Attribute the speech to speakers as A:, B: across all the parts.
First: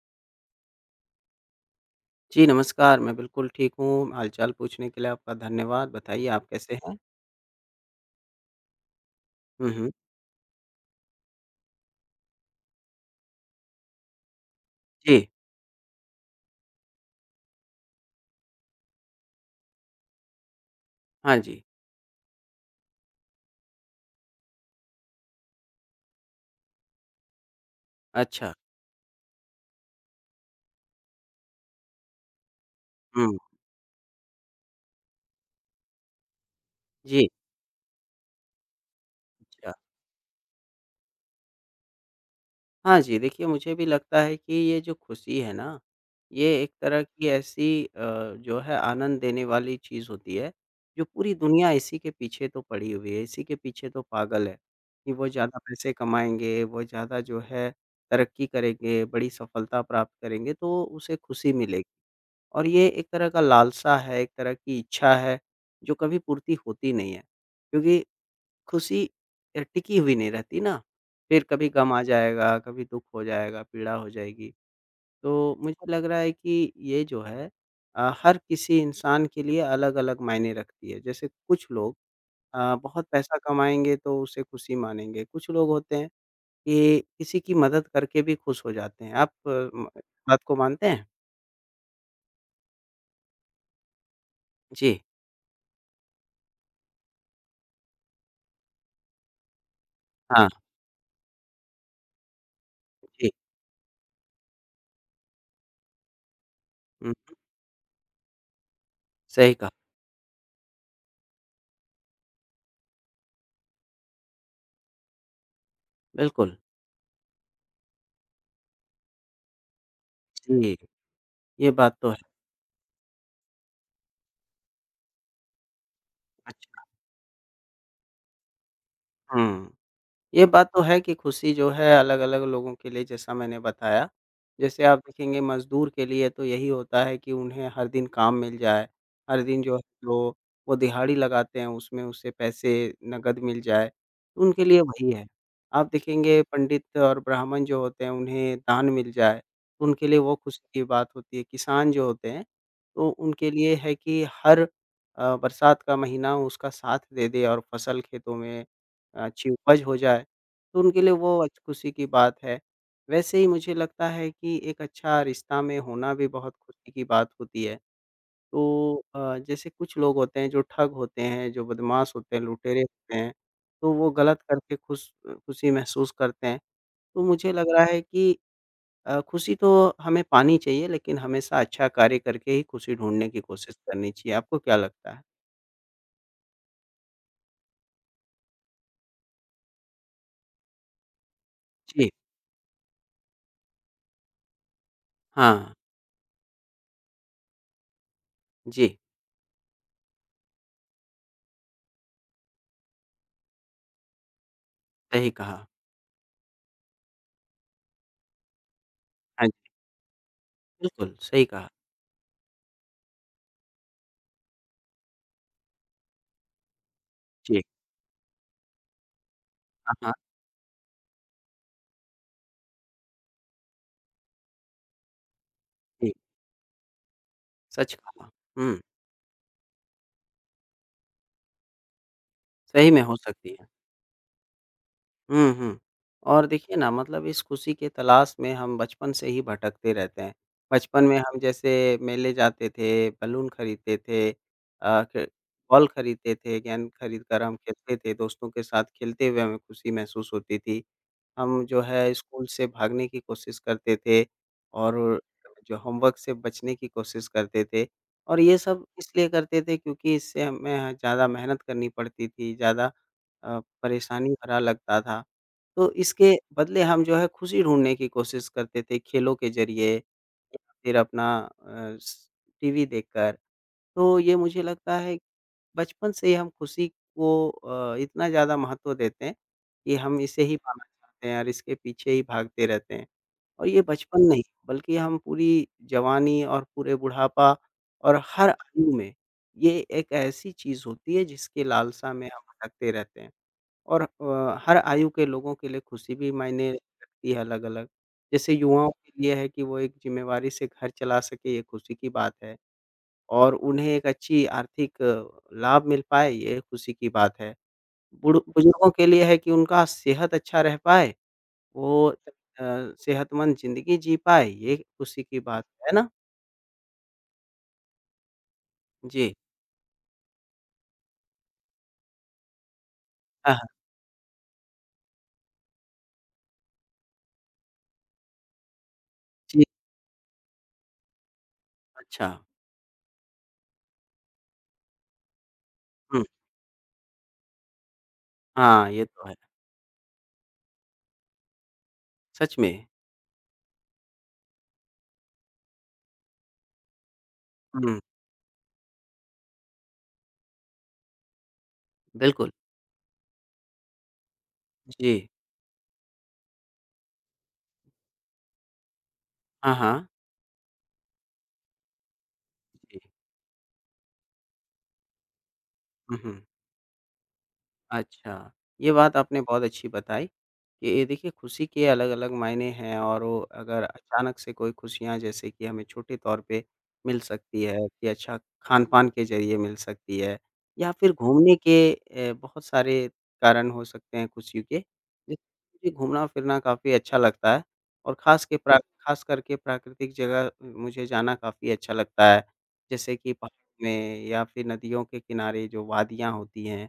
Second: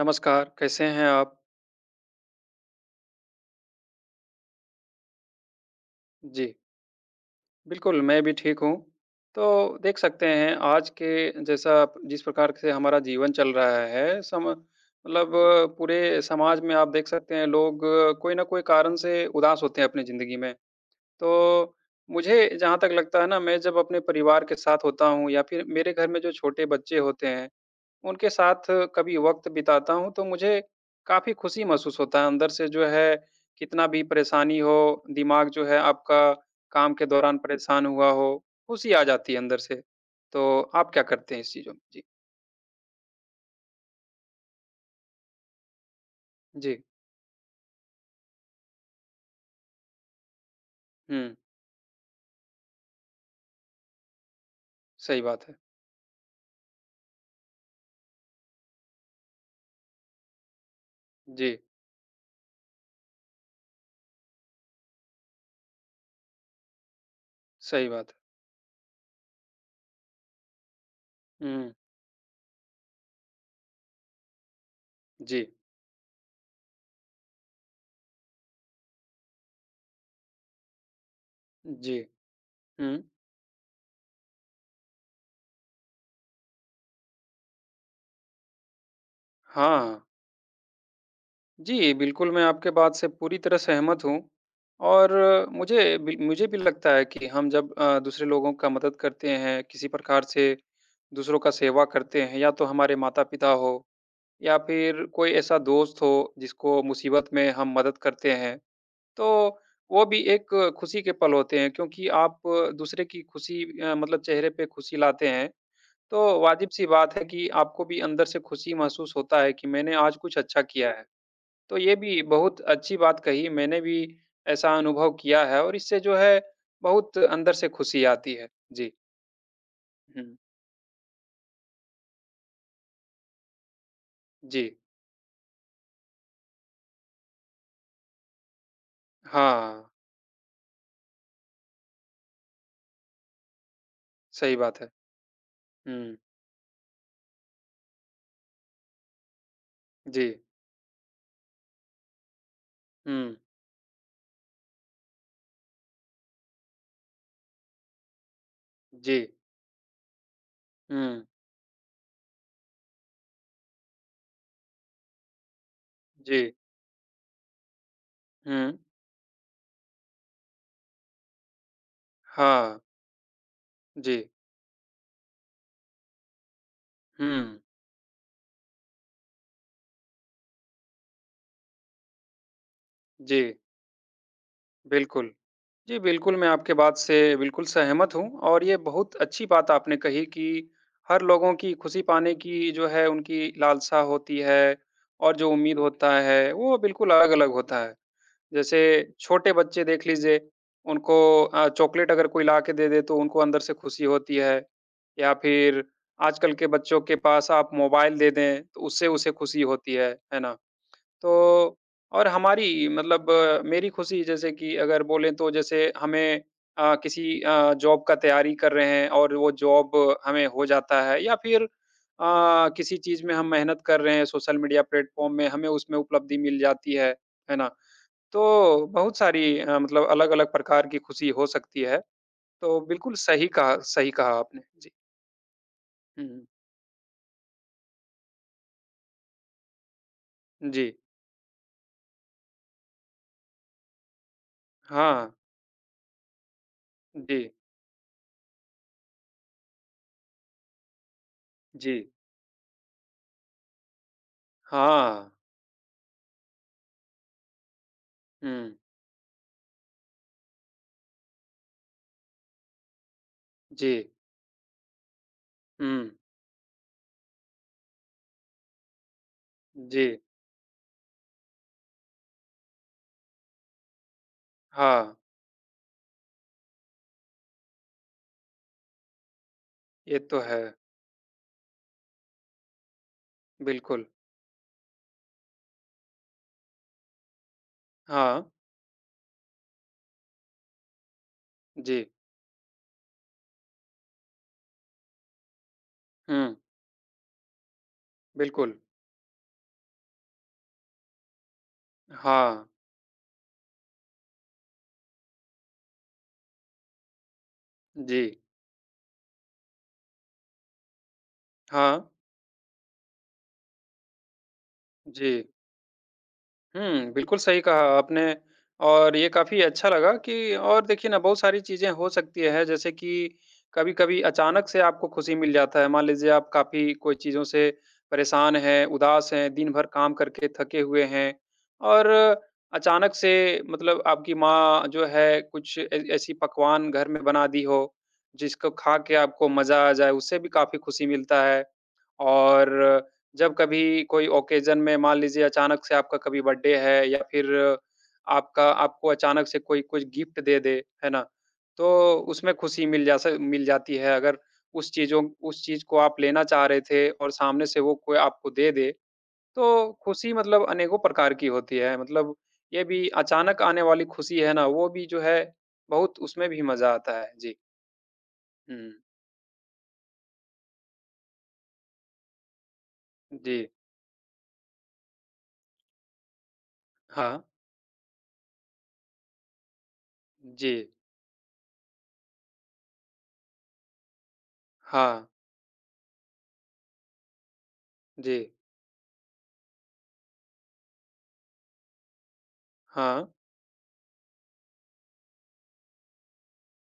A: नमस्कार, कैसे हैं आप?
B: जी, नमस्कार। मैं बिल्कुल ठीक हूँ। हाल-चाल पूछने के लिए आपका धन्यवाद। बताइए आप
A: जी,
B: कैसे हैं?
A: बिल्कुल मैं भी ठीक हूँ। तो
B: हुँ, हुँ।
A: देख सकते हैं आज के जैसा जिस प्रकार से हमारा जीवन चल रहा है सम
B: जी।
A: मतलब पूरे समाज में आप देख सकते हैं लोग कोई ना कोई कारण से उदास होते हैं अपनी ज़िंदगी में। तो
B: हाँ जी।
A: मुझे जहाँ तक लगता है ना मैं जब अपने परिवार के साथ होता हूँ या फिर मेरे घर में जो छोटे बच्चे होते हैं उनके
B: अच्छा।
A: साथ कभी वक़्त बिताता हूँ, तो मुझे काफ़ी खुशी महसूस होता है अंदर से जो है,
B: हुँ।
A: कितना भी परेशानी हो, दिमाग जो है आपका काम के
B: जी।
A: दौरान परेशान हुआ हो, खुशी आ जाती है अंदर
B: अच्छा।
A: से। तो आप क्या करते हैं इस चीज़ों में? जी,
B: हाँ जी, देखिए मुझे भी लगता है कि ये जो खुशी है ना, ये एक
A: जी।
B: तरह की ऐसी जो है आनंद देने वाली चीज़ होती है, जो पूरी
A: हुँ,
B: दुनिया इसी के पीछे तो पड़ी हुई है, इसी के पीछे तो पागल है, कि
A: सही
B: वो
A: बात है।
B: ज़्यादा पैसे कमाएँगे, वो ज़्यादा जो है तरक्की करेंगे, बड़ी सफलता प्राप्त करेंगे, तो उसे खुशी
A: जी,
B: मिलेगी। और ये एक तरह का लालसा है, एक तरह की इच्छा है, जो कभी पूर्ति होती नहीं है।
A: सही
B: क्योंकि
A: बात है।
B: खुशी टिकी हुई नहीं रहती ना, फिर कभी
A: हुँ,
B: गम आ जाएगा, कभी दुःख हो जाएगा, पीड़ा हो जाएगी।
A: जी,
B: तो मुझे लग रहा है कि ये जो है हर किसी इंसान के लिए अलग-अलग मायने रखती है। जैसे कुछ लोग
A: जी। हुँ।
B: बहुत पैसा कमाएँगे तो उसे खुशी मानेंगे, कुछ लोग होते हैं कि किसी की मदद करके भी खुश हो जाते हैं। आप अ, म
A: हाँ।
B: बात को मानते हैं?
A: जी, बिल्कुल, मैं आपके बात से पूरी तरह सहमत हूँ
B: जी,
A: और मुझे भी लगता है कि हम जब दूसरे लोगों का मदद करते हैं, किसी प्रकार
B: हाँ,
A: से दूसरों का सेवा करते हैं या तो हमारे
B: जी।
A: माता-पिता हो या फिर कोई ऐसा दोस्त हो जिसको
B: हुँ,
A: मुसीबत में हम मदद करते हैं,
B: सही
A: तो
B: कहा।
A: वो भी एक खुशी के पल होते हैं क्योंकि आप दूसरे की खुशी मतलब चेहरे पे खुशी लाते हैं, तो
B: बिल्कुल,
A: वाजिब-सी बात है कि आपको भी अंदर से खुशी महसूस होता है कि मैंने आज कुछ अच्छा
B: जी।
A: किया है।
B: ये
A: तो ये
B: बात तो है।
A: भी बहुत अच्छी बात कही, मैंने भी ऐसा अनुभव किया है और इससे जो है
B: अच्छा,
A: बहुत अंदर से खुशी आती है। जी।
B: हुँ।
A: हुँ।
B: ये बात तो है कि खुशी जो है अलग-अलग लोगों के लिए जैसा मैंने बताया।
A: जी।
B: जैसे आप देखेंगे मज़दूर के लिए तो यही होता है कि उन्हें हर दिन काम मिल जाए, हर दिन जो
A: हाँ,
B: है वो वो दिहाड़ी लगाते हैं उसमें उससे पैसे नकद मिल जाए, तो
A: सही
B: उनके
A: बात
B: लिए
A: है।
B: वही है। आप
A: हुँ।
B: देखेंगे पंडित और ब्राह्मण जो होते हैं उन्हें दान मिल जाए, तो उनके लिए
A: जी।
B: वो खुशी की बात होती है। किसान जो होते हैं, तो
A: हुँ।
B: उनके लिए है कि हर बरसात का महीना उसका साथ दे दे और फसल खेतों में
A: जी।
B: अच्छी उपज हो जाए, तो उनके लिए
A: हुँ।
B: वो आज खुशी की बात है। वैसे ही मुझे लगता है कि एक अच्छा रिश्ता में होना भी
A: जी।
B: बहुत खुशी की बात होती है।
A: हुँ।
B: तो जैसे कुछ लोग होते हैं जो ठग होते हैं, जो बदमाश होते हैं,
A: हाँ।
B: लुटेरे होते हैं, तो वो
A: जी।
B: गलत करके खुशी महसूस करते हैं। तो मुझे
A: हुँ।
B: लग रहा है कि खुशी तो हमें पानी चाहिए लेकिन हमेशा अच्छा कार्य करके ही खुशी ढूँढने की
A: जी,
B: कोशिश करनी चाहिए। आपको क्या लगता है?
A: बिल्कुल। जी, बिल्कुल, मैं आपके बात से बिल्कुल सहमत हूँ और ये बहुत अच्छी बात आपने कही कि हर लोगों की खुशी
B: जी।
A: पाने की जो है उनकी लालसा होती है और जो
B: हाँ,
A: उम्मीद होता है, वो बिल्कुल अलग-अलग होता है। जैसे
B: जी,
A: छोटे बच्चे देख लीजिए, उनको चॉकलेट अगर कोई ला के दे दे तो उनको अंदर से खुशी होती है
B: सही
A: या
B: कहा।
A: फिर आजकल के बच्चों के पास आप मोबाइल दे दें, तो उससे उसे
B: हाँ
A: खुशी
B: जी,
A: होती है ना?
B: बिल्कुल, सही कहा।
A: तो और हमारी मतलब मेरी खुशी जैसे कि अगर बोलें तो जैसे हमें किसी
B: जी।
A: जॉब का तैयारी कर रहे हैं और वो जॉब
B: हाँ, हाँ,
A: हमें हो जाता है या फिर किसी चीज़ में हम मेहनत कर रहे हैं सोशल मीडिया प्लेटफॉर्म में हमें उसमें
B: जी,
A: उपलब्धि मिल जाती है ना?
B: सच कहा। हुँ,
A: तो बहुत सारी मतलब अलग-अलग प्रकार की खुशी हो सकती है। तो
B: सही में
A: बिल्कुल
B: हो
A: सही
B: सकती है।
A: कहा सही कहा आपने। जी।
B: हुँ, हुँ
A: हुँ,
B: और
A: हुँ।
B: देखिए ना मतलब इस खुशी के तलाश में हम बचपन से ही भटकते रहते हैं।
A: जी।
B: बचपन में हम जैसे मेले जाते थे, बलून खरीदते थे अ, क
A: हाँ।
B: बॉल खरीदते थे, गेंद खरीद कर
A: जी,
B: हम खेलते थे, दोस्तों के साथ खेलते हुए हमें खुशी महसूस होती थी। हम जो
A: जी।
B: है स्कूल से भागने की कोशिश करते थे और
A: हाँ।
B: जो होमवर्क से बचने की कोशिश करते थे और ये
A: हुँ।
B: सब इसलिए करते थे क्योंकि इससे हमें ज़्यादा मेहनत करनी पड़ती थी, ज़्यादा
A: जी।
B: परेशानी भरा लगता था। तो
A: हुँ।
B: इसके बदले हम जो है खुशी ढूँढने की कोशिश करते थे खेलों के ज़रिए
A: जी।
B: या फिर अपना अ, स टीवी देखकर। तो ये मुझे लगता
A: हाँ,
B: है बचपन से ही हम खुशी को इतना ज़्यादा महत्व देते हैं कि
A: ये
B: हम
A: तो
B: इसे ही
A: है,
B: पाना चाहते हैं और इसके पीछे ही भागते रहते हैं। और ये
A: बिल्कुल।
B: बचपन नहीं बल्कि हम पूरी जवानी और पूरे बुढ़ापा और
A: हाँ,
B: हर आयु में ये एक ऐसी चीज़ होती है जिसकी
A: जी।
B: लालसा में हम भटकते रहते हैं। और हर आयु के लोगों के लिए खुशी भी
A: हुँ,
B: मायने रखती है अलग-अलग। जैसे
A: बिल्कुल।
B: युवाओं के लिए है कि वो एक ज़िम्मेवारी से घर चला सके ये खुशी की बात है।
A: हाँ,
B: और उन्हें एक अच्छी आर्थिक लाभ मिल पाए, ये खुशी की बात है।
A: जी।
B: बुड़ बुजुर्गों के लिए है कि उनका सेहत अच्छा रह पाए,
A: हाँ,
B: वो सेहतमंद ज़िंदगी जी पाए, ये खुशी
A: जी।
B: की बात है ना?
A: हुँ, बिल्कुल सही कहा आपने और ये
B: जी।
A: काफ़ी अच्छा लगा कि और देखिए ना बहुत सारी चीज़ें हो सकती हैं जैसे कि
B: हाँ, हाँ।
A: कभी-कभी अचानक से आपको खुशी मिल जाता है। मान लीजिए आप काफ़ी कोई चीज़ों से परेशान हैं, उदास हैं,
B: जी,
A: दिन भर काम करके थके हुए हैं और
B: अच्छा।
A: अचानक से मतलब आपकी माँ जो है कुछ ऐ
B: हुँ,
A: ऐसी पकवान घर में बना दी हो, जिसको
B: हाँ,
A: खा
B: ये
A: के
B: तो है,
A: आपको मज़ा आ जाए उससे भी काफ़ी खुशी मिलता है।
B: सच में।
A: और जब कभी कोई ओकेज़न में मान लीजिए अचानक से आपका कभी बर्थडे है या फिर
B: हुँ,
A: आपका आपको अचानक से कोई कुछ गिफ्ट दे दे, है ना? तो
B: बिल्कुल।
A: उसमें खुशी मिल जा स मिल जाती है अगर उस
B: जी।
A: चीज़ों उस चीज़ को आप लेना चाह रहे थे और सामने से वो कोई आपको दे दे,
B: हाँ,
A: तो
B: हाँ।
A: खुशी मतलब अनेकों प्रकार की होती है। मतलब ये
B: जी।
A: भी अचानक आने वाली खुशी है ना, वो भी जो है
B: हुँ,
A: बहुत
B: हुँ।
A: उसमें भी मज़ा आता है। जी।
B: अच्छा,
A: हुँ।
B: ये बात आपने बहुत अच्छी बताई कि ये देखिए खुशी के अलग-अलग मायने हैं और वो
A: जी।
B: अगर अचानक से कोई खुशियाँ जैसे कि हमें छोटे तौर पे मिल
A: हाँ।
B: सकती है कि अच्छा खान-पान के ज़रिए मिल सकती है
A: जी।
B: या फिर घूमने के बहुत सारे कारण हो सकते हैं खुशी के।
A: हाँ।
B: जैसे मुझे घूमना-फिरना काफ़ी अच्छा लगता है और
A: जी।
B: ख़ास करके प्राकृतिक जगह मुझे जाना काफ़ी अच्छा लगता है। जैसे
A: हाँ।
B: कि पहाड़ में या फिर नदियों के किनारे जो वादियाँ होती हैं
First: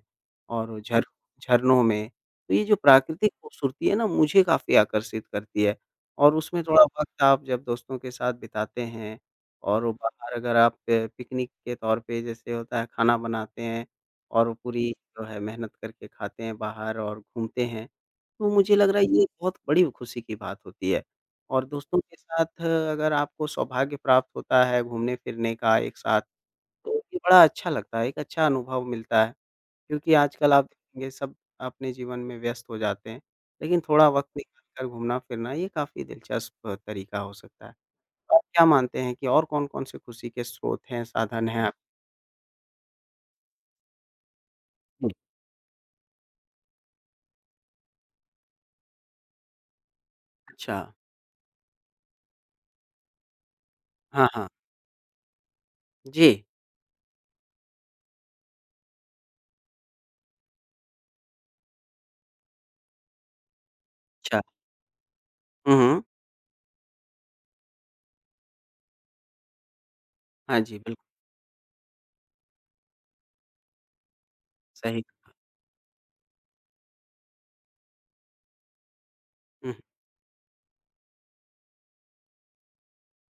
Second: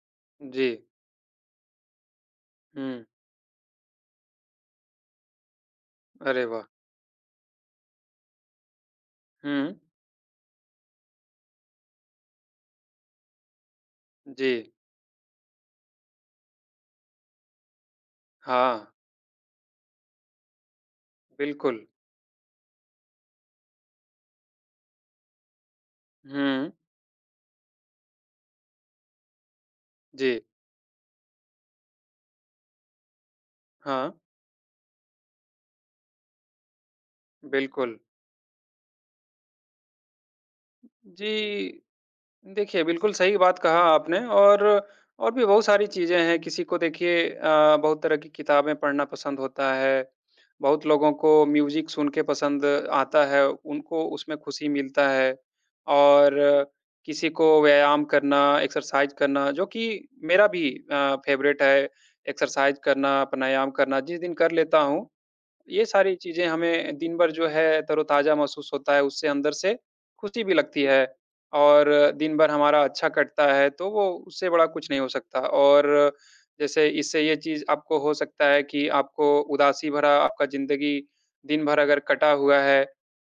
A: जी।
B: और झर झरनों में, तो ये जो
A: हुँ।
B: प्राकृतिक खूबसूरती है ना, मुझे काफ़ी आकर्षित करती है और
A: अरे
B: उसमें
A: वाह!
B: थोड़ा वक़्त आप जब दोस्तों के साथ बिताते हैं
A: हुँ,
B: और वो बाहर अगर आप पिकनिक के तौर पे जैसे होता है खाना बनाते हैं और
A: जी,
B: पूरी जो है मेहनत करके खाते हैं बाहर और घूमते हैं, तो मुझे
A: हाँ,
B: लग रहा है ये बहुत बड़ी खुशी की बात होती है। और
A: बिल्कुल।
B: दोस्तों के साथ अगर आपको सौभाग्य प्राप्त होता है घूमने-फिरने का एक साथ,
A: हुँ,
B: तो ये बड़ा अच्छा लगता है, एक अच्छा अनुभव मिलता है। क्योंकि
A: जी,
B: आजकल आप देखेंगे सब अपने जीवन में व्यस्त हो जाते हैं, लेकिन थोड़ा
A: हाँ,
B: वक़्त निकाल कर घूमना-फिरना ये काफ़ी दिलचस्प तरीका हो सकता है।
A: बिल्कुल।
B: आप क्या मानते हैं कि और कौन-कौन से खुशी के स्रोत हैं, साधन हैं आप
A: जी, देखिए, बिल्कुल सही बात कहा आपने
B: हुँ।
A: और भी बहुत सारी चीज़ें हैं। किसी को देखिए बहुत तरह की किताबें पढ़ना पसंद होता है।
B: अच्छा,
A: बहुत लोगों को म्यूज़िक सुन के पसंद आता है, उनको
B: हाँ,
A: उसमें
B: हाँ।
A: खुशी मिलता है। और
B: जी,
A: किसी को व्यायाम करना, एक्सरसाइज़ करना जो कि मेरा भी फ़ेवरेट है, एक्सरसाइज़ करना, प्राणायाम करना जिस दिन
B: अच्छा।
A: कर लेता हूँ
B: हुँ,
A: ये
B: हुँ।
A: सारी चीज़ें हमें दिन भर जो है तरोताज़ा महसूस होता है, उससे अंदर से खुशी भी
B: हाँ जी,
A: लगती है
B: बिल्कुल
A: और दिन भर हमारा अच्छा कटता है, तो वो उससे बड़ा कुछ नहीं
B: सही।
A: हो सकता। और जैसे इससे ये चीज़ आपको हो सकता है कि आपको
B: हुँ,
A: उदासी भरा आपका ज़िंदगी दिन भर अगर कटा हुआ है,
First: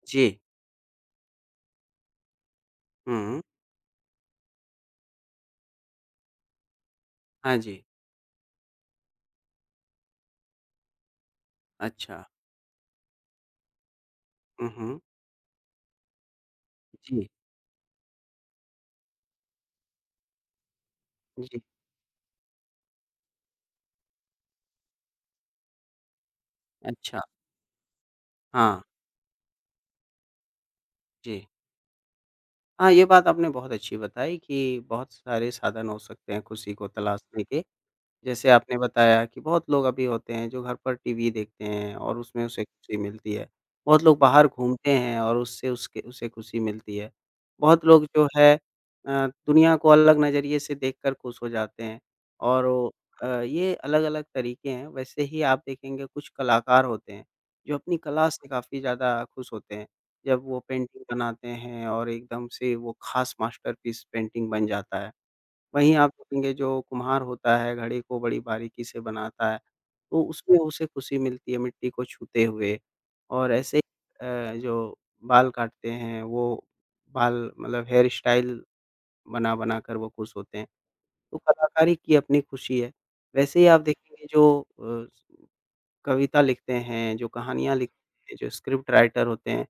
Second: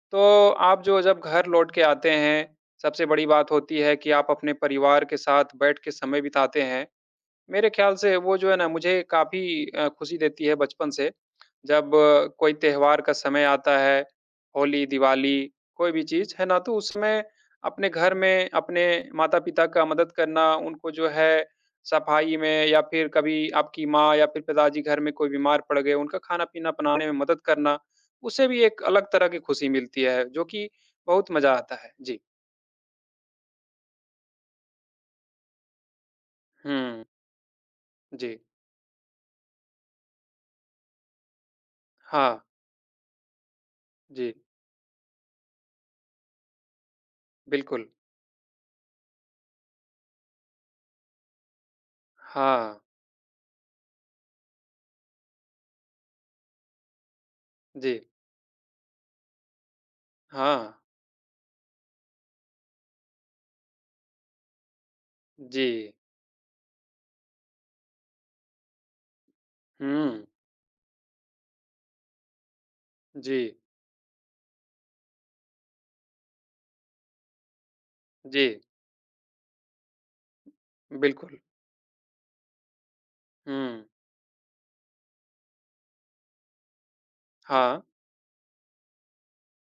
B: जी।
A: तो आप जो जब घर लौट के आते हैं, सबसे बड़ी
B: हुँ,
A: बात होती है कि आप अपने परिवार के साथ बैठ के समय बिताते हैं।
B: हाँ
A: मेरे
B: जी।
A: ख़्याल से वो जो है ना मुझे काफ़ी खुशी देती है बचपन से। जब
B: अच्छा।
A: कोई त्योहार का समय आता है,
B: हुँ,
A: होली,
B: हुँ।
A: दिवाली, कोई भी चीज़, है ना? तो उसमें
B: जी,
A: अपने घर में अपने माता-पिता का मदद करना, उनको जो है
B: जी।
A: सफाई में या फिर कभी आपकी माँ या फिर पिताजी घर में कोई बीमार पड़ गए, उनका खाना-पीना बनाने में
B: अच्छा।
A: मदद करना, उससे भी
B: हाँ,
A: एक अलग तरह की खुशी मिलती है, जो कि बहुत
B: जी।
A: मज़ा आता है। जी।
B: हाँ, ये बात आपने बहुत अच्छी बताई कि बहुत सारे साधन हो सकते हैं खुशी को
A: हुँ,
B: तलाशने के।
A: जी।
B: जैसे आपने बताया कि बहुत लोग अभी होते हैं जो घर पर टीवी देखते हैं और
A: हाँ,
B: उसमें उसे खुशी मिलती है। बहुत लोग
A: जी,
B: बाहर घूमते हैं और उससे उसके उसे खुशी मिलती है। बहुत
A: बिल्कुल।
B: लोग जो है दुनिया को अलग नज़रिए से देखकर खुश हो जाते हैं और
A: हाँ,
B: वो ये अलग-अलग तरीके हैं। वैसे ही आप देखेंगे कुछ कलाकार होते हैं, जो अपनी
A: जी।
B: कला से काफ़ी ज़्यादा खुश होते हैं। जब वो
A: हाँ,
B: पेंटिंग बनाते हैं और एकदम से वो ख़ास मास्टरपीस पेंटिंग बन जाता है।
A: जी।
B: वहीं आप देखेंगे जो कुम्हार होता है, घड़ी को बड़ी बारीकी से बनाता है, तो
A: हुँ,
B: उसमें उसे खुशी मिलती है मिट्टी को छूते हुए
A: जी,
B: और ऐसे ही जो बाल काटते हैं, वो बाल मतलब हेयर
A: जी,
B: स्टाइल बना-बना कर वो खुश होते हैं, तो
A: बिल्कुल।
B: कलाकारी की अपनी खुशी है। वैसे ही आप
A: हुँ।
B: देखेंगे जो कविता लिखते हैं, जो कहानियाँ
A: हाँ,
B: लिखते हैं, जो स्क्रिप्ट राइटर होते हैं,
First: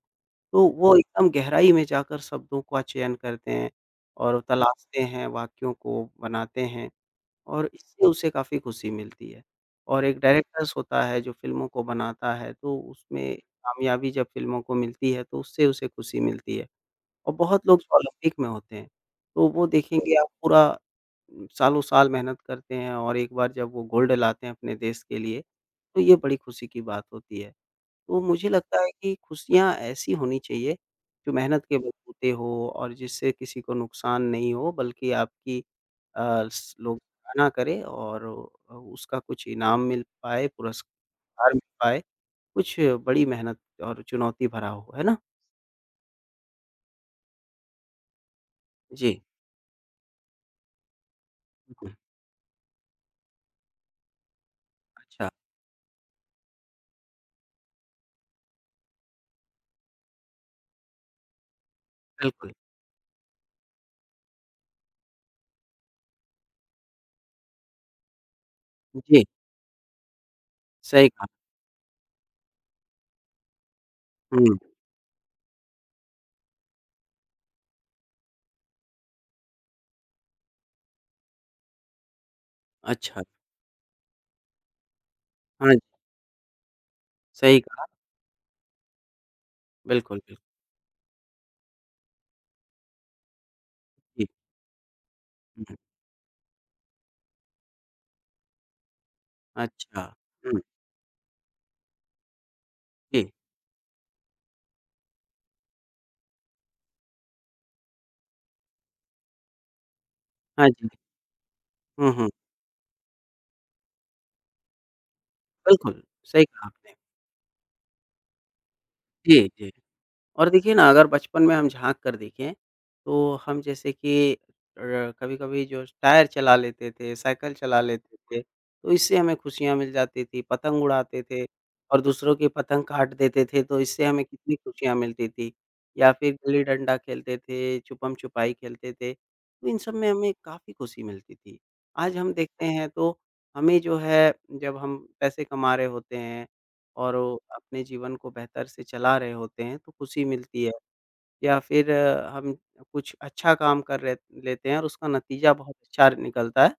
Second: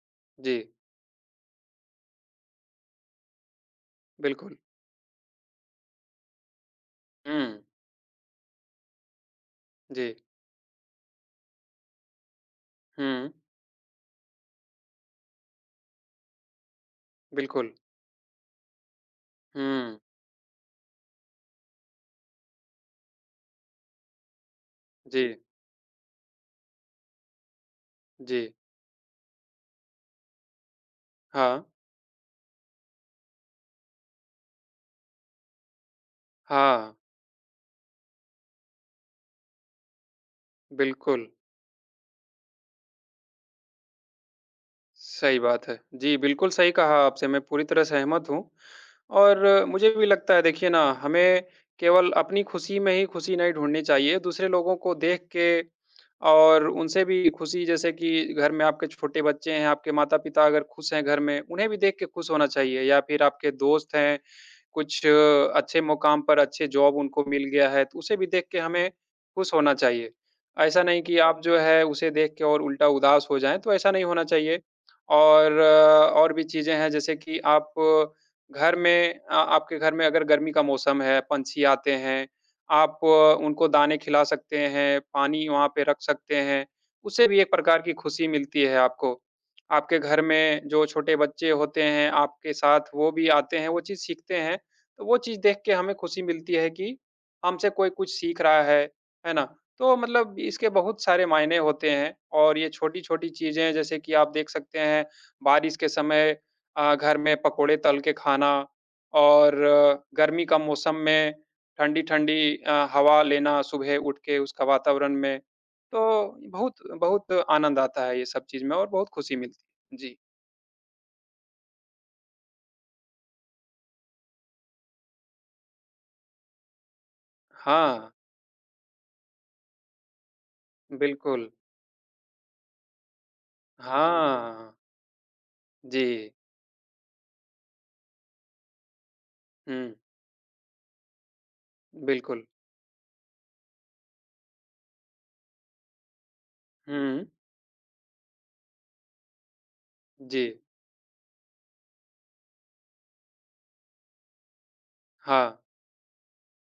B: तो
A: जी,
B: वो एकदम गहराई में जाकर शब्दों का चयन करते हैं और
A: बिल्कुल।
B: तलाशते हैं, वाक्यों को बनाते हैं।
A: हुँ,
B: और इससे उसे काफ़ी खुशी मिलती है। और
A: जी,
B: एक डायरेक्टर्स होता है जो फ़िल्मों को बनाता है, तो
A: हुँ,
B: उसमें कामयाबी जब फ़िल्मों को मिलती है तो उससे उसे खुशी मिलती है। और बहुत
A: बिल्कुल।
B: लोग जो ओलंपिक में होते हैं, तो वो
A: हुँ,
B: देखेंगे आप पूरा सालों-साल मेहनत करते हैं और एक बार जब वो गोल्ड लाते हैं अपने देश के
A: जी,
B: लिए, तो ये बड़ी खुशी की बात होती है। तो
A: जी।
B: मुझे लगता है कि खुशियाँ ऐसी होनी चाहिए, जो
A: हाँ,
B: मेहनत के बलबूते हो और जिससे किसी को नुकसान नहीं हो बल्कि आपकी अ, स
A: हाँ,
B: लोग सराहना करें और उसका कुछ इनाम मिल पाए,
A: बिल्कुल,
B: पुरस्कार मिल पाए, कुछ बड़ी मेहनत और चुनौती भरा हो, है ना?
A: सही बात है। जी, बिल्कुल सही कहा आपसे, मैं पूरी तरह सहमत हूँ
B: जी,
A: और मुझे भी लगता है देखिए ना, हमें
B: बिल्कुल,
A: केवल अपनी खुशी में ही खुशी नहीं ढूँढनी चाहिए, दूसरे लोगों को देख
B: अच्छा,
A: के और उनसे भी खुशी जैसे कि घर में आपके छोटे बच्चे हैं, आपके माता-पिता अगर खुश हैं घर में, उन्हें भी देख के खुश होना
B: बिल्कुल,
A: चाहिए या फिर आपके दोस्त हैं कुछ अच्छे मुकाम पर अच्छे जॉब उनको मिल गया है, तो उसे भी देख के हमें
B: जी,
A: खुश होना चाहिए। ऐसा नहीं
B: सही
A: कि
B: कहा,
A: आप जो है उसे देख के और उल्टा उदास हो जाएँ, तो ऐसा नहीं होना
B: हुँ,
A: चाहिए। और और भी चीज़ें हैं जैसे कि आप घर में आपके घर में अगर गर्मी का मौसम है, पंछी आते हैं, आप
B: अच्छा,
A: उनको दाने खिला सकते हैं, पानी वहाँ
B: हाँ जी,
A: पे रख सकते हैं, उससे भी एक
B: सही
A: प्रकार
B: कहा,
A: की खुशी मिलती है आपको। आपके
B: बिल्कुल,
A: घर
B: बिल्कुल,
A: में जो छोटे बच्चे होते हैं, आपके साथ वो भी आते हैं, वो चीज़
B: जी,
A: सीखते हैं तो वो चीज़ देख के
B: हुँ,
A: हमें खुशी मिलती है कि हमसे कोई कुछ सीख रहा है ना? तो
B: अच्छा,
A: मतलब
B: हुँ,
A: इसके बहुत सारे मायने होते हैं और ये छोटी-छोटी
B: जी,
A: चीज़ें जैसे कि आप देख सकते हैं बारिश के समय घर में पकोड़े तल के खाना और गर्मी का
B: हाँ जी,
A: मौसम में
B: हुँ, हुँ,
A: ठंडी-ठंडी हवा लेना सुबह उठ के उसका वातावरण में।
B: बिल्कुल,
A: तो
B: सही कहा
A: बहुत
B: आपने,
A: बहुत आनंद आता है ये सब चीज़ में और बहुत खुशी
B: जी,
A: मिलती
B: जी।
A: है। जी।
B: और देखिए ना, अगर बचपन में हम झाँक कर देखें, तो हम जैसे कि कभी-कभी जो टायर चला लेते थे, साइकिल चला
A: हाँ,
B: लेते थे, तो इससे हमें खुशियाँ मिल जाती थी। पतंग उड़ाते थे
A: बिल्कुल।
B: और दूसरों की पतंग काट देते थे, तो इससे हमें कितनी
A: हाँ।
B: खुशियाँ मिलती थी।
A: जी।
B: या फिर गिल्ली-डंडा खेलते थे, छुपम-छुपाई खेलते थे, तो इन सब
A: हुँ।
B: में हमें काफ़ी खुशी मिलती थी। आज हम
A: बिल्कुल।
B: देखते हैं, तो हमें जो है, जब हम पैसे कमा रहे होते हैं और
A: हुँ,
B: वो अपने जीवन को बेहतर से चला रहे होते हैं, तो खुशी
A: जी।
B: मिलती है। या फिर हम कुछ अच्छा काम कर रहे लेते हैं और उसका
A: हाँ,
B: नतीजा बहुत अच्छा निकलता है,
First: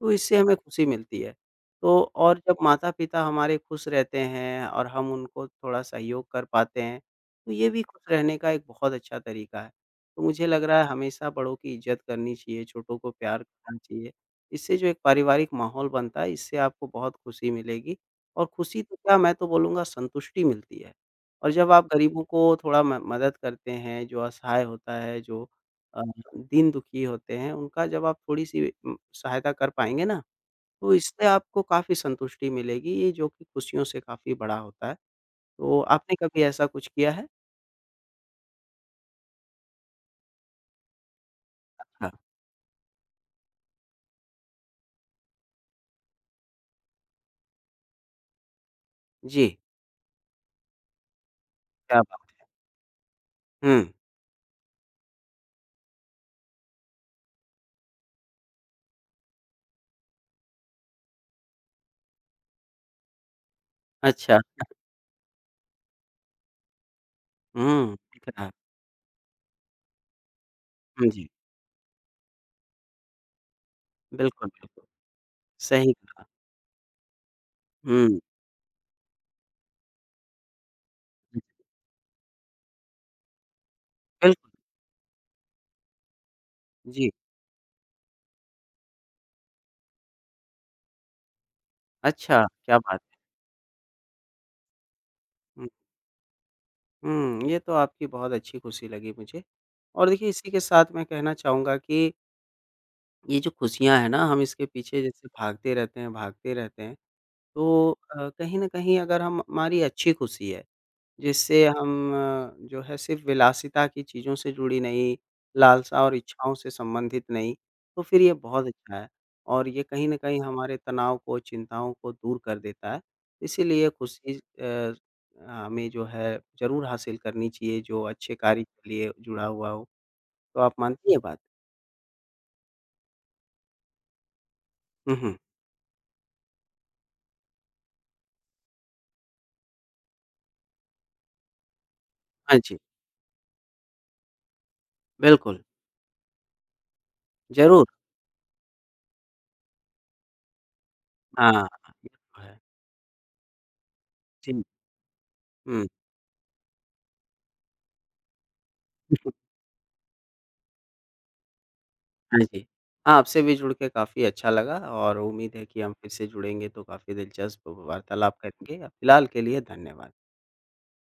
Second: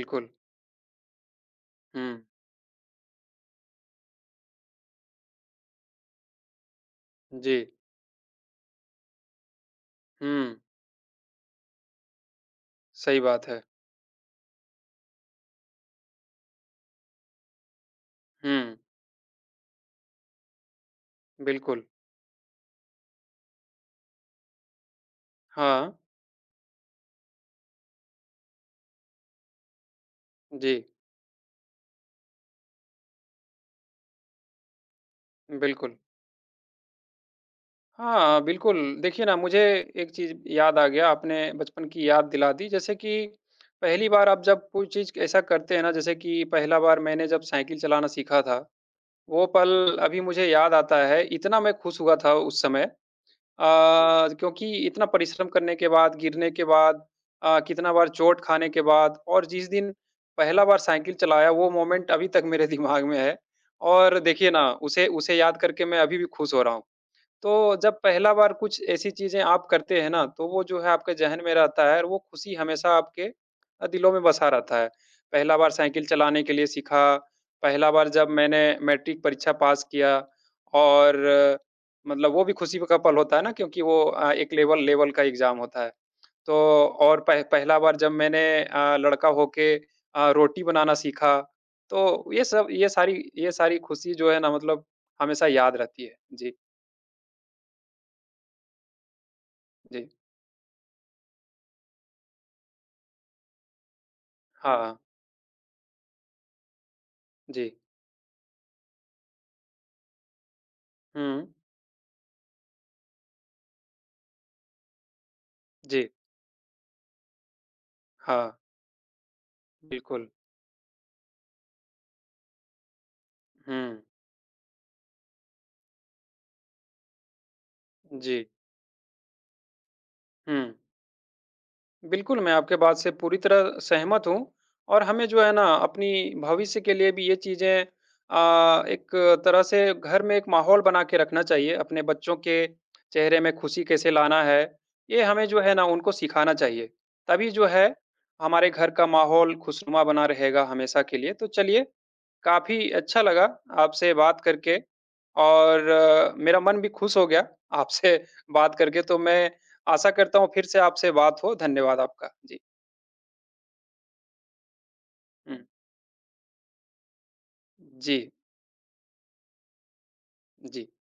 B: तो इससे हमें खुशी मिलती है। तो
A: हुँ,
B: और जब माता-पिता हमारे खुश रहते हैं और हम उनको थोड़ा सहयोग कर पाते हैं, तो
A: जी।
B: ये भी खुश रहने का एक बहुत अच्छा तरीका है। तो मुझे
A: हुँ,
B: लग रहा है हमेशा बड़ों की इज़्ज़त करनी चाहिए, छोटों को
A: सही
B: प्यार
A: बात है।
B: करना चाहिए। इससे जो एक पारिवारिक माहौल बनता है, इससे आपको बहुत खुशी मिलेगी और
A: हुँ,
B: खुशी तो क्या मैं तो बोलूँगा संतुष्टि मिलती है। और जब
A: बिल्कुल।
B: आप गरीबों को थोड़ा म मदद करते हैं, जो असहाय होता है, जो
A: हाँ,
B: अ, दीन दुखी होते हैं, उनका जब आप थोड़ी-सी सहायता कर पाएँगे ना,
A: जी,
B: तो इससे आपको काफ़ी संतुष्टि मिलेगी, ये जो कि खुशियों से काफ़ी बड़ा होता है। तो
A: बिल्कुल।
B: आपने कभी ऐसा कुछ किया है?
A: हाँ, बिल्कुल, देखिए ना मुझे एक चीज़ याद आ गया, आपने बचपन की
B: हाँ,
A: याद दिला दी। जैसे कि पहली बार आप जब कोई चीज़ ऐसा करते हैं ना, जैसे कि पहला बार मैंने जब साइकिल चलाना सीखा था, वो
B: जी,
A: पल अभी मुझे याद आता है, इतना मैं खुश
B: क्या
A: हुआ
B: बात
A: था
B: है।
A: उस समय।
B: हुँ,
A: क्योंकि इतना परिश्रम करने के बाद, गिरने के बाद कितना बार चोट खाने के बाद और जिस दिन पहला बार साइकिल चलाया वो मोमेंट अभी तक मेरे दिमाग में है और
B: अच्छा,
A: देखिए ना, उसे उसे याद करके मैं अभी भी खुश हो रहा हूँ। तो
B: हुँ,
A: जब
B: ठीक
A: पहला
B: है।
A: बार कुछ ऐसी चीज़ें आप करते हैं ना, तो वो जो है
B: हुँ,
A: आपके
B: जी,
A: ज़हन में रहता है और वो खुशी हमेशा आपके दिलों में
B: बिल्कुल,
A: बसा रहता
B: बिल्कुल,
A: है। पहला बार
B: सही
A: साइकिल
B: कहा।
A: चलाने के लिए सीखा, पहला बार
B: हुँ,
A: जब मैंने मैट्रिक परीक्षा पास किया और मतलब वो भी खुशी का पल होता है ना क्योंकि वो
B: बिल्कुल,
A: एक लेवल लेवल का एग्ज़ाम होता है। तो
B: जी,
A: और पह पहला बार जब मैंने लड़का होके रोटी बनाना सीखा, तो
B: अच्छा,
A: ये सब
B: क्या
A: ये
B: बात है।
A: सारी ये सारी खुशी जो है ना मतलब हमेशा
B: हुँ,
A: याद रहती है। जी,
B: हुँ, ये तो आपकी बहुत अच्छी खुशी लगी मुझे।
A: जी।
B: और देखिए इसी के साथ मैं कहना चाहूँगा कि ये जो खुशियाँ हैं ना, हम इसके
A: हाँ,
B: पीछे जैसे भागते रहते हैं,
A: जी।
B: तो कहीं न कहीं अगर हम हमारी अच्छी खुशी है,
A: हुँ,
B: जिससे हम जो है सिर्फ़ विलासिता की चीज़ों से जुड़ी नहीं, लालसा
A: जी।
B: और इच्छाओं से संबंधित नहीं, तो फिर ये
A: हाँ,
B: बहुत अच्छा है और ये कहीं न
A: बिल्कुल।
B: कहीं हमारे तनाव को, चिंताओं को दूर कर देता है।
A: हुँ,
B: इसीलिए खुशी अ, हमें जो है ज़रूर हासिल करनी चाहिए, जो अच्छे
A: जी।
B: कार्य के लिए जुड़ा हुआ हो। तो
A: हुँ।
B: आप मानती हैं ये बात?
A: बिल्कुल, मैं आपके बात से पूरी तरह सहमत हूँ और
B: हुँ,
A: हमें
B: हुँ।
A: जो है ना अपनी भविष्य के लिए भी ये चीज़ें एक तरह से घर में एक माहौल बना के रखना चाहिए। अपने बच्चों के
B: हाँ जी,
A: चेहरे में खुशी कैसे लाना है, ये हमें जो
B: बिल्कुल,
A: है ना उनको सिखाना चाहिए। तभी जो
B: ज़रूर।
A: है हमारे घर का माहौल खुशनुमा बना रहेगा हमेशा के लिए। तो
B: हाँ,
A: चलिए
B: हाँ, ये तो है।
A: काफ़ी अच्छा लगा आपसे बात
B: जी,
A: करके
B: हुँ।
A: और मेरा मन भी खुश हो गया आपसे बात करके, तो
B: बिल्कुल,
A: मैं आशा करता हूँ फिर से आपसे बात हो। धन्यवाद आपका।
B: हाँ
A: जी।
B: जी। हाँ, आपसे भी जुड़ के काफ़ी अच्छा लगा और उम्मीद
A: हुँ।
B: है कि हम फिर से जुड़ेंगे तो काफ़ी दिलचस्प
A: जी,
B: वार्तालाप करेंगे। फिलहाल के लिए धन्यवाद।
A: जी।